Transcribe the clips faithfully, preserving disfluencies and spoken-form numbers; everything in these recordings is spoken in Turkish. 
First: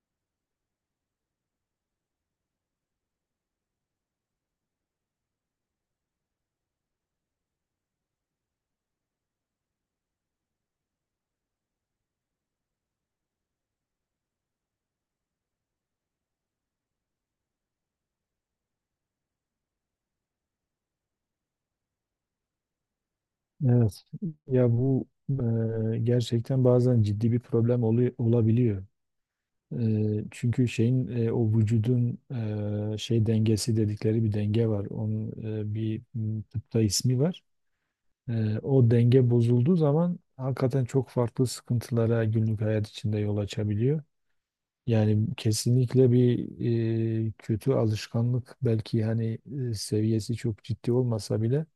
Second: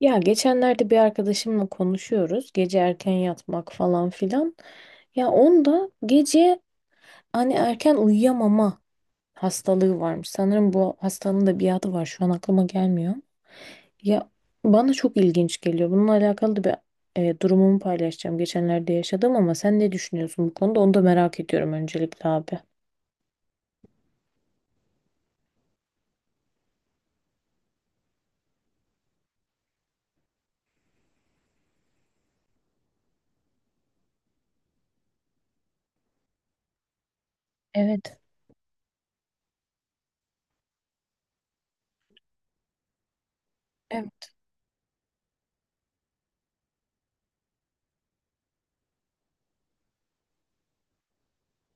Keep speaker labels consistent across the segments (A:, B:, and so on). A: Ya geçenlerde bir arkadaşımla konuşuyoruz. Gece erken yatmak falan filan. Ya onda gece hani erken uyuyamama hastalığı varmış. Sanırım bu hastalığın da bir adı var. Şu an aklıma gelmiyor. Ya bana çok ilginç geliyor. Bununla alakalı da bir e, durumumu paylaşacağım. Geçenlerde yaşadım ama sen ne düşünüyorsun bu konuda? Onu da merak ediyorum öncelikle abi.
B: Evet. Ya bu e, gerçekten bazen ciddi bir problem olu- olabiliyor. E, çünkü şeyin e, o vücudun e, şey dengesi dedikleri bir denge var. Onun e, bir m, tıpta ismi var.
A: Evet.
B: E, o denge bozulduğu zaman hakikaten çok farklı sıkıntılara günlük hayat içinde yol açabiliyor. Yani kesinlikle bir e, kötü alışkanlık belki hani e, seviyesi çok ciddi olmasa bile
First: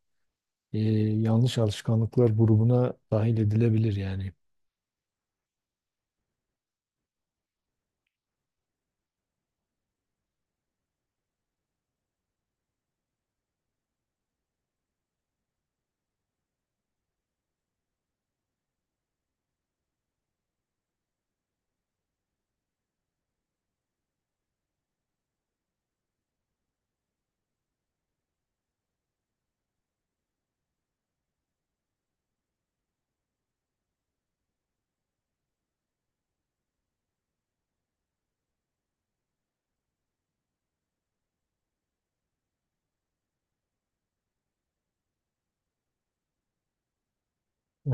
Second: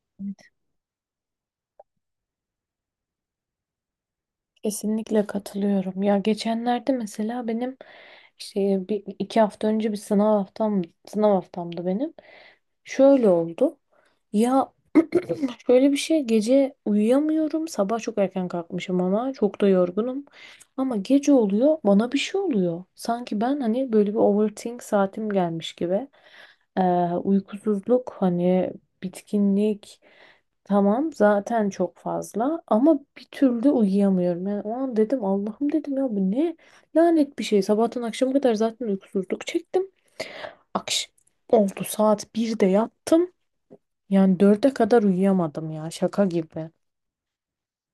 B: e, yanlış alışkanlıklar grubuna dahil edilebilir yani.
A: Kesinlikle katılıyorum. Ya geçenlerde mesela benim işte bir, iki hafta önce bir sınav haftam sınav haftamdı benim. Şöyle oldu. Ya şöyle bir şey gece uyuyamıyorum. Sabah çok erken kalkmışım ama çok da yorgunum. Ama gece oluyor bana bir şey oluyor. Sanki ben hani böyle bir overthink saatim gelmiş gibi. Ee, uykusuzluk hani bitkinlik tamam zaten çok fazla ama bir türlü uyuyamıyorum. Yani o an dedim Allah'ım dedim ya bu ne lanet bir şey. Sabahtan akşama kadar zaten uykusuzluk çektim. Akş oldu saat birde yattım. Yani dörde kadar uyuyamadım ya şaka gibi.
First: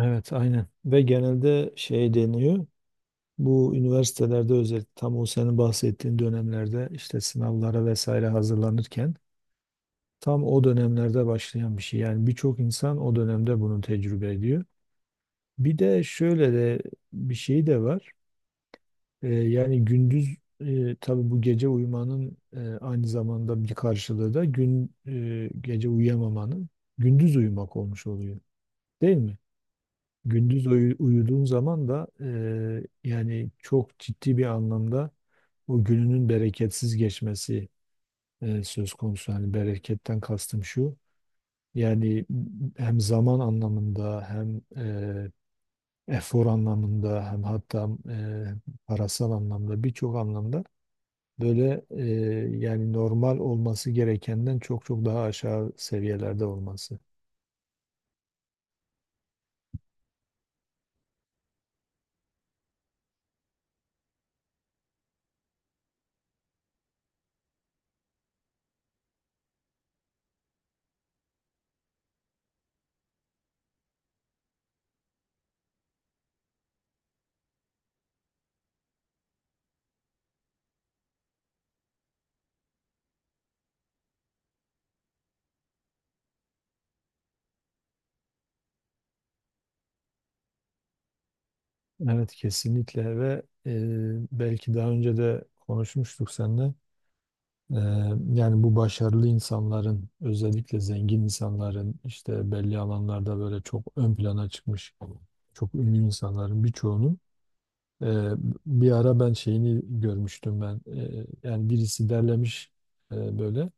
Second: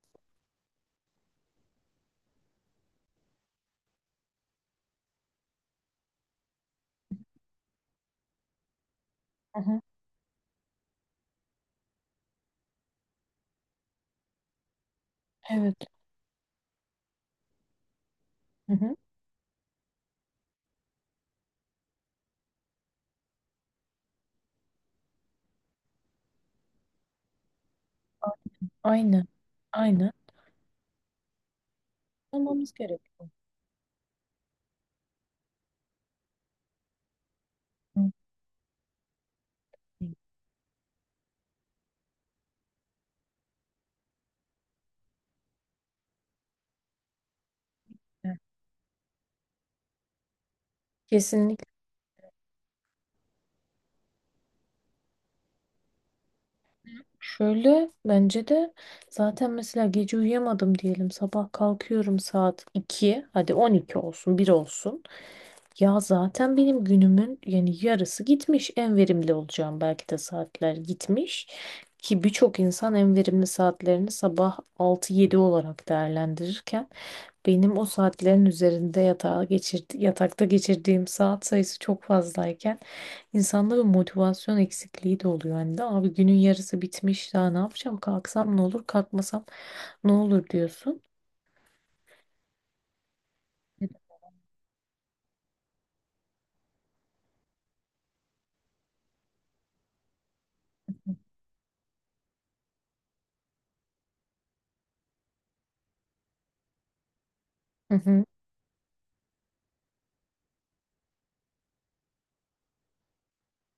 B: Evet, aynen. Ve genelde şey deniyor. Bu üniversitelerde özellikle tam o senin bahsettiğin dönemlerde işte sınavlara vesaire hazırlanırken
A: Hı hı.
B: tam o dönemlerde başlayan bir şey. Yani birçok insan o dönemde bunu tecrübe ediyor.
A: Evet.
B: Bir de şöyle de bir şey de var.
A: Hı hı.
B: Ee, yani gündüz e, tabii bu gece uyumanın e, aynı zamanda bir karşılığı da gün e, gece uyuyamamanın gündüz uyumak olmuş oluyor. Değil
A: Aynı.
B: mi?
A: Aynı.
B: Gündüz uyu- uyuduğun zaman da
A: Olmamız
B: eee,
A: gerekiyor.
B: yani çok ciddi bir anlamda o gününün bereketsiz geçmesi
A: Hı.
B: eee, söz konusu. Yani
A: Hı.
B: bereketten kastım şu. Yani hem zaman anlamında hem eee, efor anlamında hem hatta
A: Evet.
B: eee, parasal anlamda birçok anlamda
A: Kesinlikle.
B: böyle eee, yani normal olması gerekenden çok çok daha aşağı seviyelerde olması.
A: Şöyle bence de zaten mesela gece uyuyamadım diyelim sabah kalkıyorum saat iki. Hadi on iki olsun bir olsun. Ya zaten benim günümün yani yarısı gitmiş en verimli olacağım belki de saatler gitmiş. Ki birçok insan en verimli saatlerini sabah altı yedi olarak değerlendirirken benim o saatlerin üzerinde yatağa geçirdi, yatakta geçirdiğim saat sayısı çok fazlayken insanda bir motivasyon eksikliği de oluyor. Hani de abi günün yarısı bitmiş daha ne yapacağım kalksam ne olur kalkmasam ne olur diyorsun.
B: Evet kesinlikle ve e, belki daha önce de konuşmuştuk seninle. E, Yani bu başarılı insanların özellikle zengin insanların işte belli alanlarda böyle çok ön plana çıkmış çok ünlü insanların birçoğunun
A: Hı
B: e,
A: hı.
B: bir ara ben şeyini görmüştüm ben. E, yani birisi derlemiş e, böyle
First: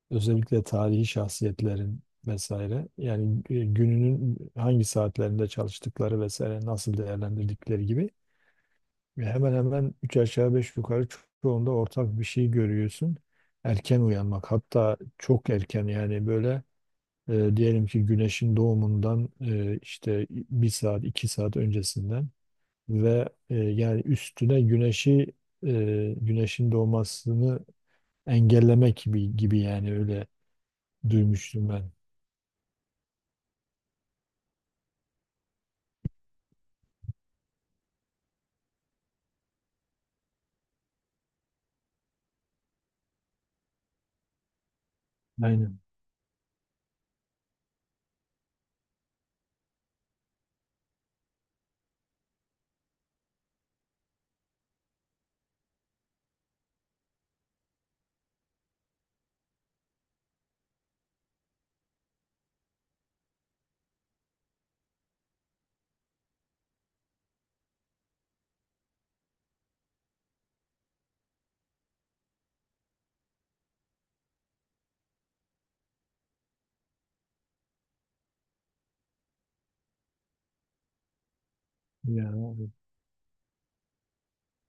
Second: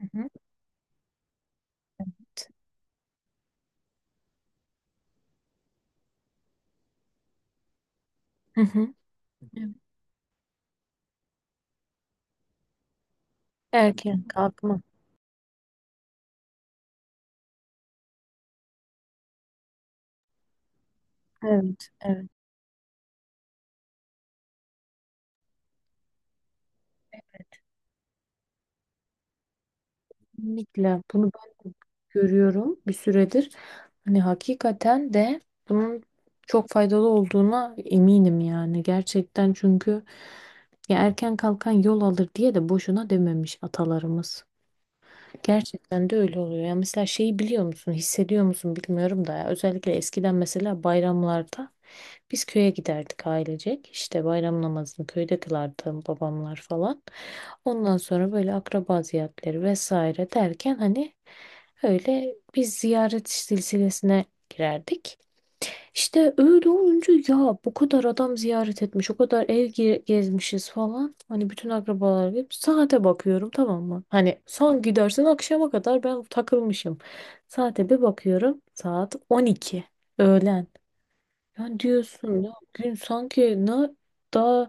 A: Hı hı.
B: özellikle tarihi şahsiyetlerin
A: Evet.
B: vesaire yani e, gününün hangi saatlerinde çalıştıkları vesaire nasıl değerlendirdikleri gibi.
A: Hı hı.
B: Ve hemen
A: Evet.
B: hemen üç aşağı beş yukarı ço- çoğunda ortak bir şey görüyorsun. Erken
A: Erken
B: uyanmak
A: kalkma.
B: hatta çok erken yani böyle e, diyelim ki güneşin doğumundan e, işte bir saat iki saat
A: Evet, evet.
B: öncesinden ve e, yani üstüne güneşi e, güneşin doğmasını engellemek gibi gibi yani öyle
A: Kesinlikle bunu
B: duymuştum
A: ben de
B: ben.
A: görüyorum bir süredir. Hani hakikaten de bunun çok faydalı olduğuna eminim yani gerçekten çünkü ya erken kalkan yol alır diye de boşuna dememiş atalarımız.
B: Aynen.
A: Gerçekten de öyle oluyor. Ya mesela şeyi biliyor musun, hissediyor musun bilmiyorum da ya. Özellikle eskiden mesela bayramlarda biz köye giderdik ailecek. İşte bayram namazını köyde kılardı babamlar falan. Ondan sonra böyle akraba ziyaretleri vesaire derken hani öyle bir ziyaret silsilesine girerdik. İşte öyle olunca ya bu kadar adam ziyaret etmiş, o kadar ev ge- gezmişiz falan. Hani bütün akrabalar hep saate bakıyorum tamam mı? Hani son gidersin akşama kadar ben takılmışım. Saate bir bakıyorum saat on iki öğlen. Yani diyorsun ya
B: Yani
A: gün sanki ne daha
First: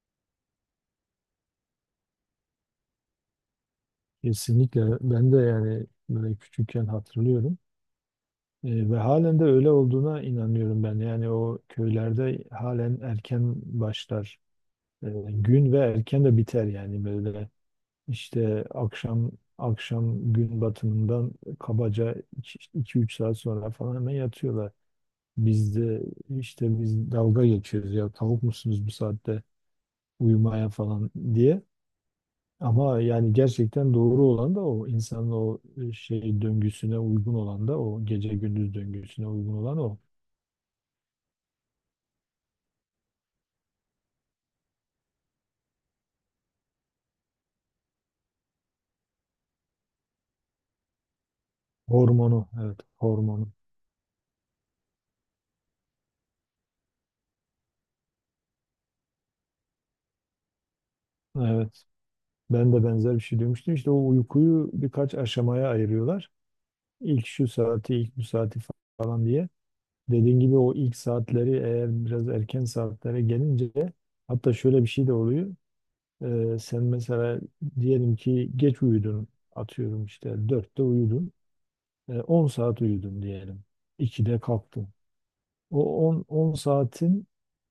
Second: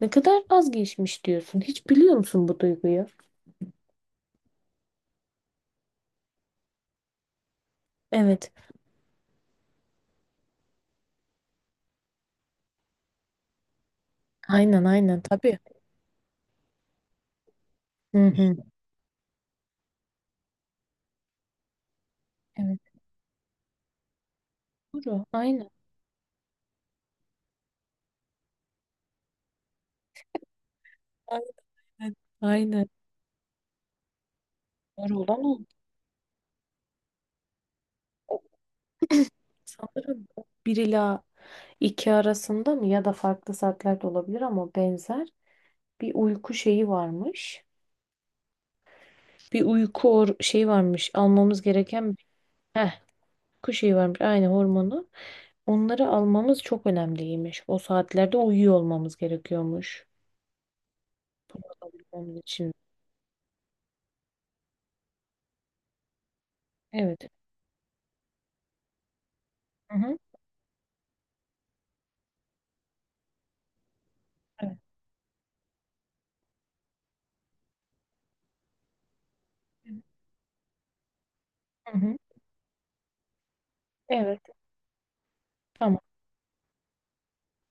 A: ne kadar az geçmiş diyorsun. Hiç biliyor musun bu duyguyu?
B: kesinlikle ben de yani böyle küçükken hatırlıyorum.
A: Evet.
B: E, ve halen de öyle olduğuna inanıyorum ben. Yani o köylerde halen erken başlar
A: Aynen
B: e,
A: aynen tabii.
B: gün ve erken de biter yani böyle
A: Hı hı.
B: işte akşam akşam gün batımından kabaca
A: Evet.
B: iki üç saat sonra falan hemen yatıyorlar.
A: Doğru. Aynen.
B: Biz de işte biz dalga geçiyoruz ya tavuk musunuz bu saatte uyumaya falan
A: Aynen.
B: diye.
A: Aynen.
B: Ama yani gerçekten doğru olan da o
A: Doğru
B: insanın
A: olan
B: o
A: o.
B: e, şey döngüsüne uygun olan da o gece
A: O
B: gündüz döngüsüne uygun olan o.
A: sanırım o bir ila iki arasında mı ya da farklı saatlerde olabilir ama benzer bir uyku şeyi varmış. Bir uyku or şeyi varmış. Almamız gereken bir
B: Hormonu, evet,
A: heh,
B: hormonu.
A: uyku şeyi varmış. Aynı hormonu. Onları almamız çok önemliymiş. O saatlerde uyuyor olmamız gerekiyormuş. Bunu
B: Evet,
A: alabilmemiz
B: ben
A: için.
B: de benzer bir şey duymuştum. İşte o uykuyu birkaç aşamaya ayırıyorlar. İlk
A: Evet.
B: şu saati, ilk bu saati falan diye.
A: Hı hı.
B: Dediğin gibi o ilk saatleri eğer biraz erken saatlere gelince hatta
A: Evet.
B: şöyle bir şey de oluyor. Ee, sen mesela diyelim ki geç uyudun, atıyorum işte dörtte uyudun,
A: Hı hı.
B: Ee, on saat uyudun diyelim. ikide
A: Evet.
B: kalktın.
A: Tamam.
B: O on 10 saatin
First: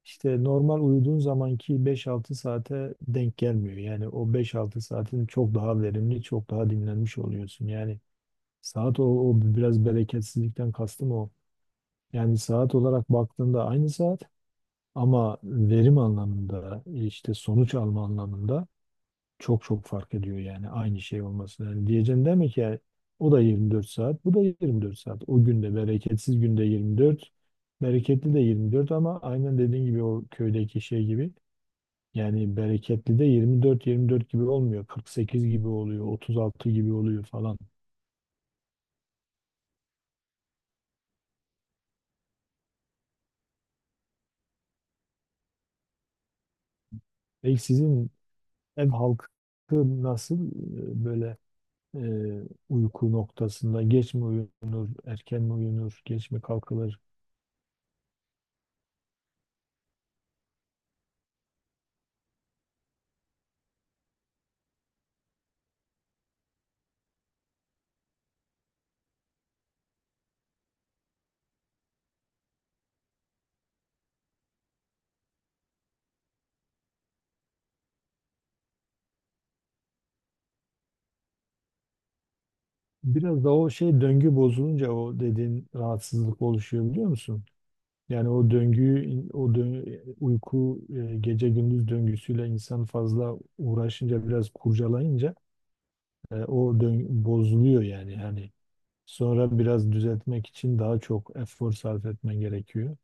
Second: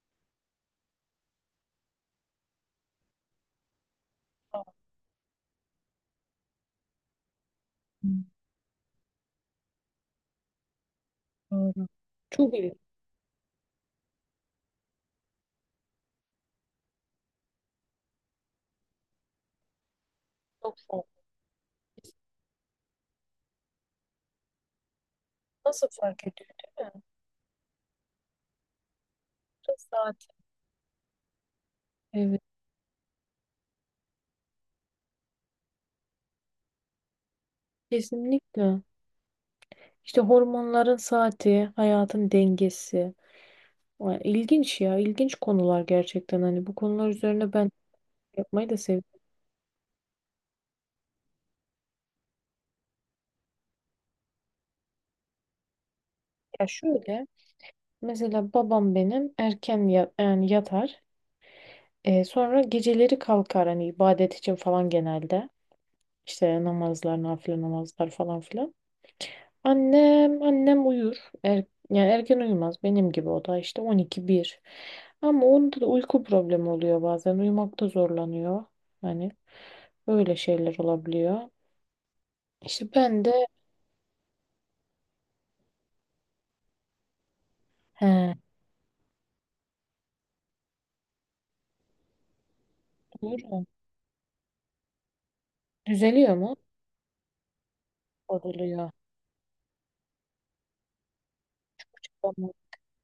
B: işte normal uyuduğun zamanki beş altı saate denk gelmiyor. Yani o beş altı saatin çok daha verimli, çok daha dinlenmiş oluyorsun. Yani
A: Tamam.
B: saat o, o biraz bereketsizlikten kastım o.
A: Doğru.
B: Yani
A: Çok iyi.
B: saat olarak baktığında aynı saat ama verim anlamında işte sonuç alma anlamında çok çok fark ediyor yani
A: Çok sağ
B: aynı
A: ol.
B: şey olması. Yani diyeceğim değil ki yani o da yirmi dört saat, bu da yirmi dört saat. O günde
A: Nasıl fark
B: bereketsiz
A: ediyor
B: günde
A: değil mi?
B: yirmi dört, bereketli de yirmi dört ama aynen dediğin gibi
A: Saat.
B: o köydeki şey gibi.
A: Evet.
B: Yani bereketli de yirmi dört yirmi dört gibi olmuyor. kırk sekiz gibi oluyor, otuz altı gibi oluyor falan.
A: Kesinlikle. İşte hormonların saati, hayatın dengesi. Vay, İlginç ya. İlginç konular gerçekten. Hani bu konular üzerine
B: Peki
A: ben
B: sizin
A: yapmayı da
B: ev
A: seviyorum.
B: halkı nasıl e, böyle e, uyku noktasında geç mi uyunur, erken mi uyunur, geç mi
A: Ya
B: kalkılır?
A: şöyle. Mesela babam benim erken ya- yani yatar. E, sonra geceleri kalkar. Hani ibadet için falan genelde. İşte namazlar, nafile namazlar falan filan. Annem, annem uyur. Er, yani erken uyumaz benim gibi o da işte on iki bire. Ama onda da uyku problemi oluyor bazen. Uyumakta zorlanıyor. Hani öyle şeyler olabiliyor. İşte ben
B: Biraz
A: de
B: da o şey döngü bozulunca o dediğin rahatsızlık oluşuyor biliyor musun? Yani
A: he,
B: o döngüyü, o dö- uyku e, gece gündüz döngüsüyle insan fazla
A: uyurum.
B: uğraşınca biraz kurcalayınca
A: Düzeliyor
B: e,
A: mu?
B: o döngü bozuluyor yani hani
A: Bozuluyor.
B: sonra biraz düzeltmek için daha çok efor sarf etmen
A: Tamam.
B: gerekiyor.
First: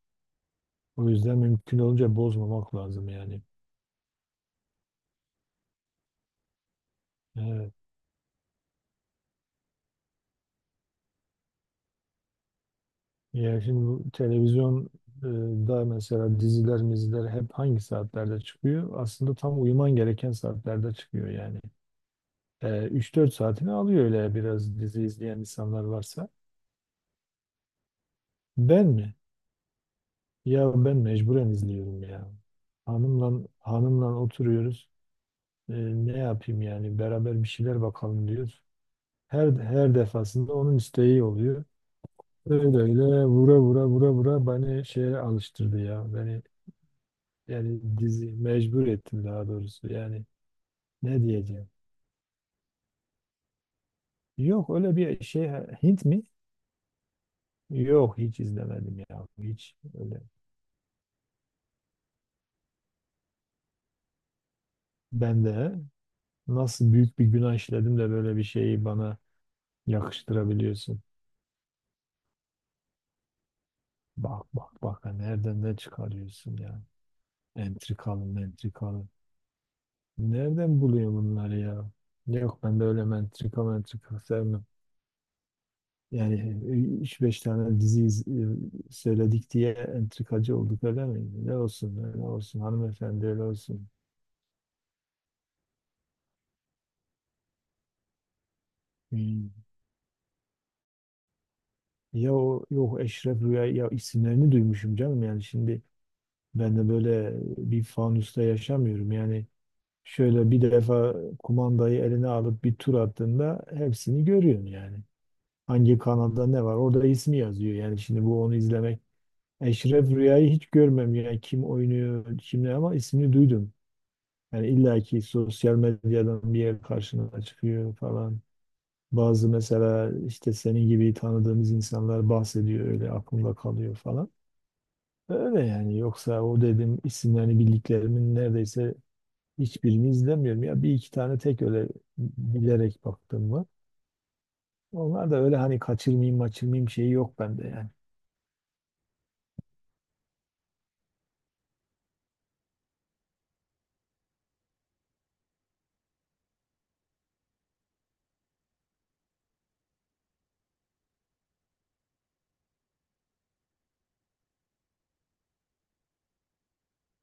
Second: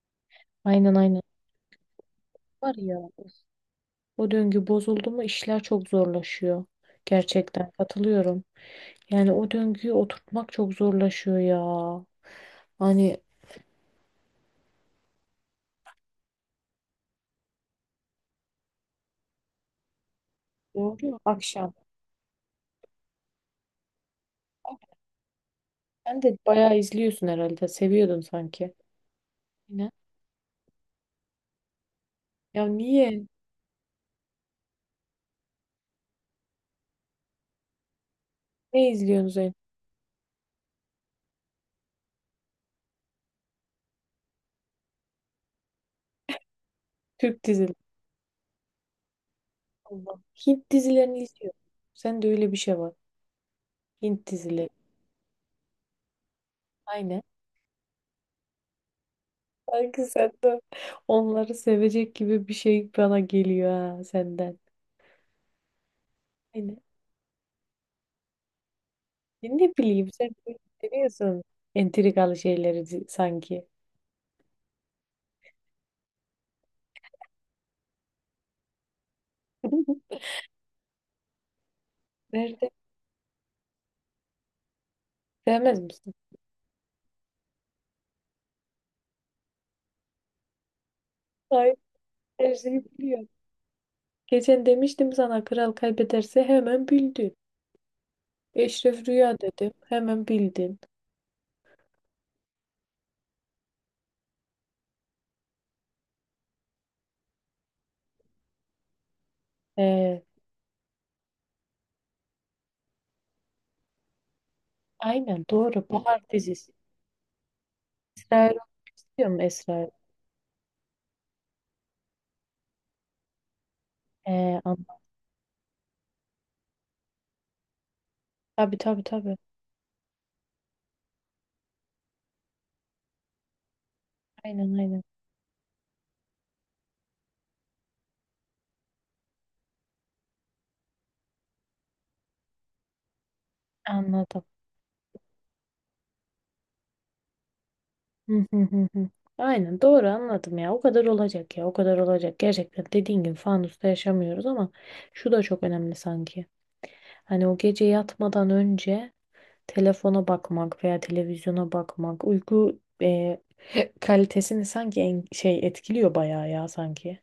A: Aynen
B: O
A: aynen.
B: yüzden mümkün olunca
A: Var
B: bozmamak
A: ya
B: lazım
A: of,
B: yani.
A: o döngü bozuldu mu işler çok zorlaşıyor. Gerçekten
B: E,
A: katılıyorum. Yani o döngüyü oturtmak çok zorlaşıyor ya. Hani
B: Ya şimdi bu televizyon e, da mesela diziler, miziler hep hangi saatlerde çıkıyor? Aslında tam uyuman gereken saatlerde
A: doğru
B: çıkıyor yani.
A: akşam.
B: E, üç dört saatini alıyor öyle biraz dizi izleyen insanlar
A: Sen
B: varsa.
A: de bayağı izliyorsun herhalde. Seviyordun sanki.
B: Ben mi?
A: Yine.
B: Ya ben mecburen izliyorum ya.
A: Ya niye?
B: Hanımla hanımla oturuyoruz. E, Ne yapayım yani beraber bir şeyler bakalım diyoruz.
A: Ne izliyorsun
B: Her
A: sen?
B: her defasında onun isteği oluyor. Öyle öyle vura vura vura vura beni şeye alıştırdı ya. Beni
A: Türk dizileri.
B: Yani dizi mecbur ettim daha doğrusu.
A: Allah.
B: Yani
A: Hint dizilerini
B: ne
A: izliyorum.
B: diyeceğim?
A: Sen de öyle bir şey var. Hint dizileri.
B: Yok öyle bir şey. Hint mi?
A: Aynen.
B: Yok hiç izlemedim ya. Hiç
A: Sanki
B: öyle.
A: sen de onları sevecek gibi bir şey bana geliyor ha senden.
B: Ben de
A: Aynen.
B: nasıl büyük bir günah işledim de böyle bir şeyi bana
A: Ya ne bileyim sen böyle
B: yakıştırabiliyorsun.
A: seviyorsun. Entrikalı şeyleri di- sanki.
B: Bak bak bak ha, nereden ne çıkarıyorsun ya? Entrikalı mentrikalı. Nereden buluyor bunları ya? Yok
A: Nerede?
B: ben de öyle mentrika mentrika sevmem.
A: Sevmez misin?
B: Yani e, üç beş tane dizi iz- e, söyledik diye entrikacı olduk öyle mi? Ne
A: Hayır.
B: olsun, öyle
A: Her
B: olsun,
A: şeyi
B: hanımefendi
A: biliyorum.
B: öyle olsun.
A: Geçen demiştim sana kral kaybederse hemen bildi. Eşref Rüya
B: Hmm.
A: dedim. Hemen bildin.
B: Ya o yok, Eşref Rüya ya, isimlerini duymuşum canım yani şimdi ben de böyle bir fanusta yaşamıyorum yani
A: Ee,
B: şöyle bir defa kumandayı eline alıp bir tur attığında hepsini görüyorsun yani.
A: aynen doğru.
B: Hangi
A: Bahar
B: kanalda ne
A: dizisi.
B: var orada ismi yazıyor yani şimdi
A: Esra
B: bu onu
A: Erol
B: izlemek.
A: biliyor musun Esra Erol?
B: Eşref Rüya'yı hiç görmem yani kim oynuyor kim ne ama ismini duydum.
A: Ee,
B: Yani
A: an-
B: illaki sosyal medyadan bir yer karşına çıkıyor falan.
A: tabii tabii tabii.
B: Bazı mesela işte senin gibi tanıdığımız insanlar bahsediyor öyle aklımda kalıyor falan.
A: Aynen aynen.
B: Öyle yani yoksa o dedim isimlerini bildiklerimin neredeyse hiçbirini izlemiyorum. Ya bir iki tane tek öyle bilerek baktım var.
A: Anladım.
B: Onlar da öyle hani kaçırmayayım kaçırmayayım şeyi yok bende yani.
A: Hı hı hı hı. Aynen doğru anladım ya. O kadar olacak ya. O kadar olacak. Gerçekten dediğin gibi fanusta yaşamıyoruz ama şu da çok önemli sanki. Hani o gece yatmadan önce telefona bakmak veya televizyona bakmak uyku e, kalitesini sanki en, şey etkiliyor bayağı ya sanki.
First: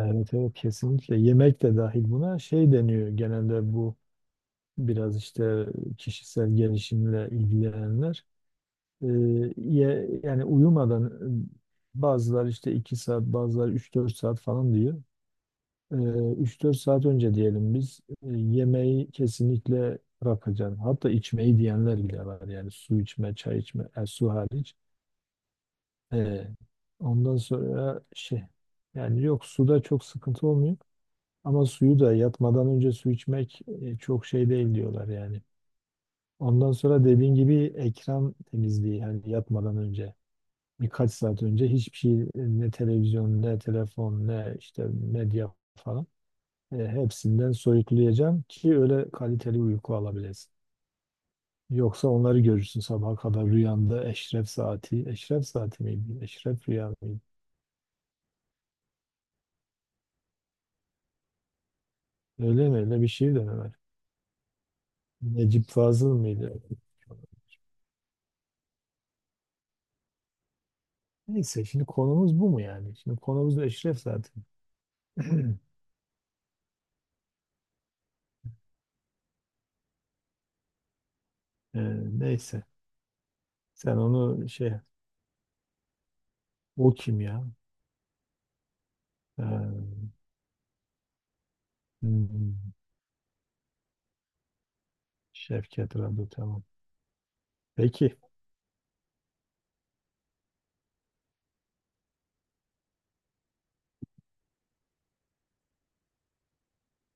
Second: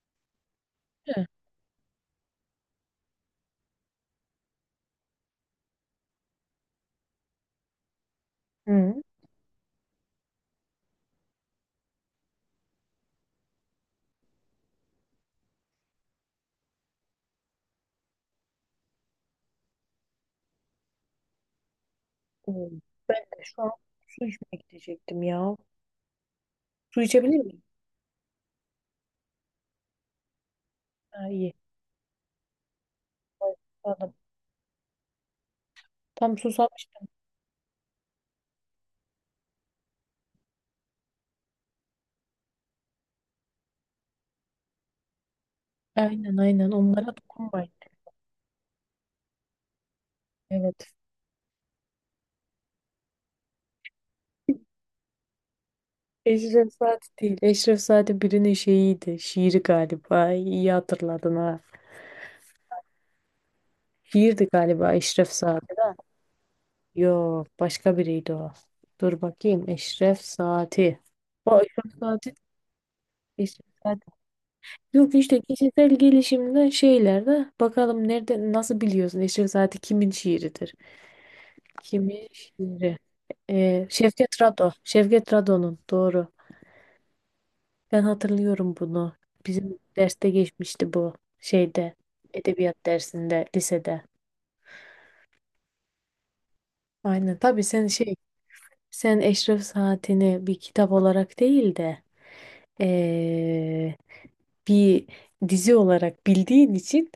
B: Evet evet, kesinlikle
A: Hı.
B: yemek de dahil buna şey deniyor genelde bu biraz işte kişisel gelişimle ilgilenenler.
A: Hı.
B: Ee, ye- Yani uyumadan bazılar işte iki saat bazılar üç dört saat falan diyor. Ee, üç dört saat önce diyelim biz e, yemeği kesinlikle bırakacaksın. Hatta içmeyi diyenler bile var.
A: Oo,
B: Yani su
A: ben
B: içme,
A: de
B: çay
A: şu an
B: içme, e,
A: su
B: su
A: içmeye
B: hariç.
A: gidecektim ya.
B: Ee,
A: Su
B: Ondan
A: içebilir miyim?
B: sonra şey yani yok suda çok sıkıntı olmuyor.
A: Ha, iyi.
B: Ama suyu da yatmadan önce su
A: Ay,
B: içmek e,
A: anladım.
B: çok şey değil diyorlar yani.
A: Tam
B: Ondan sonra
A: susamıştım.
B: dediğin gibi ekran temizliği yani yatmadan önce. Birkaç saat önce hiçbir şey e, ne televizyon ne telefon ne işte medya falan
A: Aynen aynen
B: e,
A: onlara
B: hepsinden
A: dokunmayın.
B: soyutlayacağım ki öyle kaliteli uyku alabilesin.
A: Evet.
B: Yoksa onları görürsün sabaha kadar rüyanda eşref saati. Eşref saati miydi? Eşref
A: Eşref
B: rüya
A: Saati
B: mıydı?
A: değil. Eşref Saati birinin şeyiydi. Şiiri galiba. İyi hatırladın ha.
B: Öyle mi? Öyle bir şey de mi var?
A: Şiirdi galiba Eşref
B: Necip
A: Saati.
B: Fazıl mıydı?
A: Yok başka biriydi o. Dur bakayım. Eşref Saati. O
B: Neyse şimdi
A: Eşref Saati.
B: konumuz bu mu yani? Şimdi konumuz da
A: Eşref
B: Eşref
A: Saati.
B: saati.
A: Yok işte kişisel gelişimden şeylerde bakalım nerede nasıl biliyorsun Eşref Saati kimin şiiridir?
B: Ee,
A: Kimi
B: Neyse.
A: şiiri? Ee,
B: Sen
A: Şevket
B: onu
A: Rado.
B: şey,
A: Şevket Rado'nun doğru.
B: o kim ya?
A: Ben hatırlıyorum bunu. Bizim
B: Ee,
A: derste geçmişti bu şeyde.
B: hmm.
A: Edebiyat dersinde lisede.
B: Şevket Radu, tamam.
A: Aynen. Tabii sen şey
B: Peki.
A: sen Eşref Saatini bir kitap olarak değil de ee, bir dizi olarak bildiğin için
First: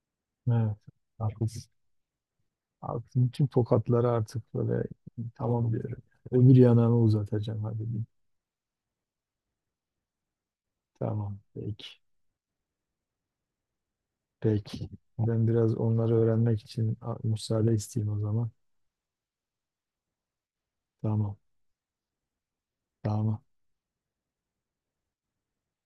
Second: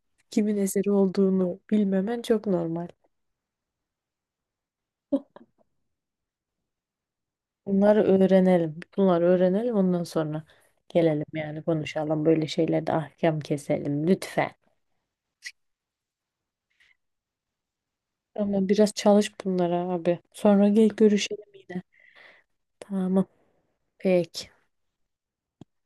A: kimin
B: Evet.
A: eseri olduğunu
B: Haklısın.
A: bilmemen çok normal.
B: Haklısın. Tüm tokatları artık böyle tamam diyorum. Öbür yanağımı uzatacağım hadi.
A: Bunları
B: Bir.
A: öğrenelim. Bunları öğrenelim ondan sonra gelelim
B: Tamam.
A: yani
B: Peki.
A: konuşalım. Böyle şeylerde ahkam keselim lütfen.
B: Peki. Ben biraz onları öğrenmek için a- müsaade isteyeyim o zaman.
A: Ama biraz çalış bunlara abi. Sonra gel
B: Tamam.
A: görüşelim yine. Tamam.
B: Tamam.
A: Peki.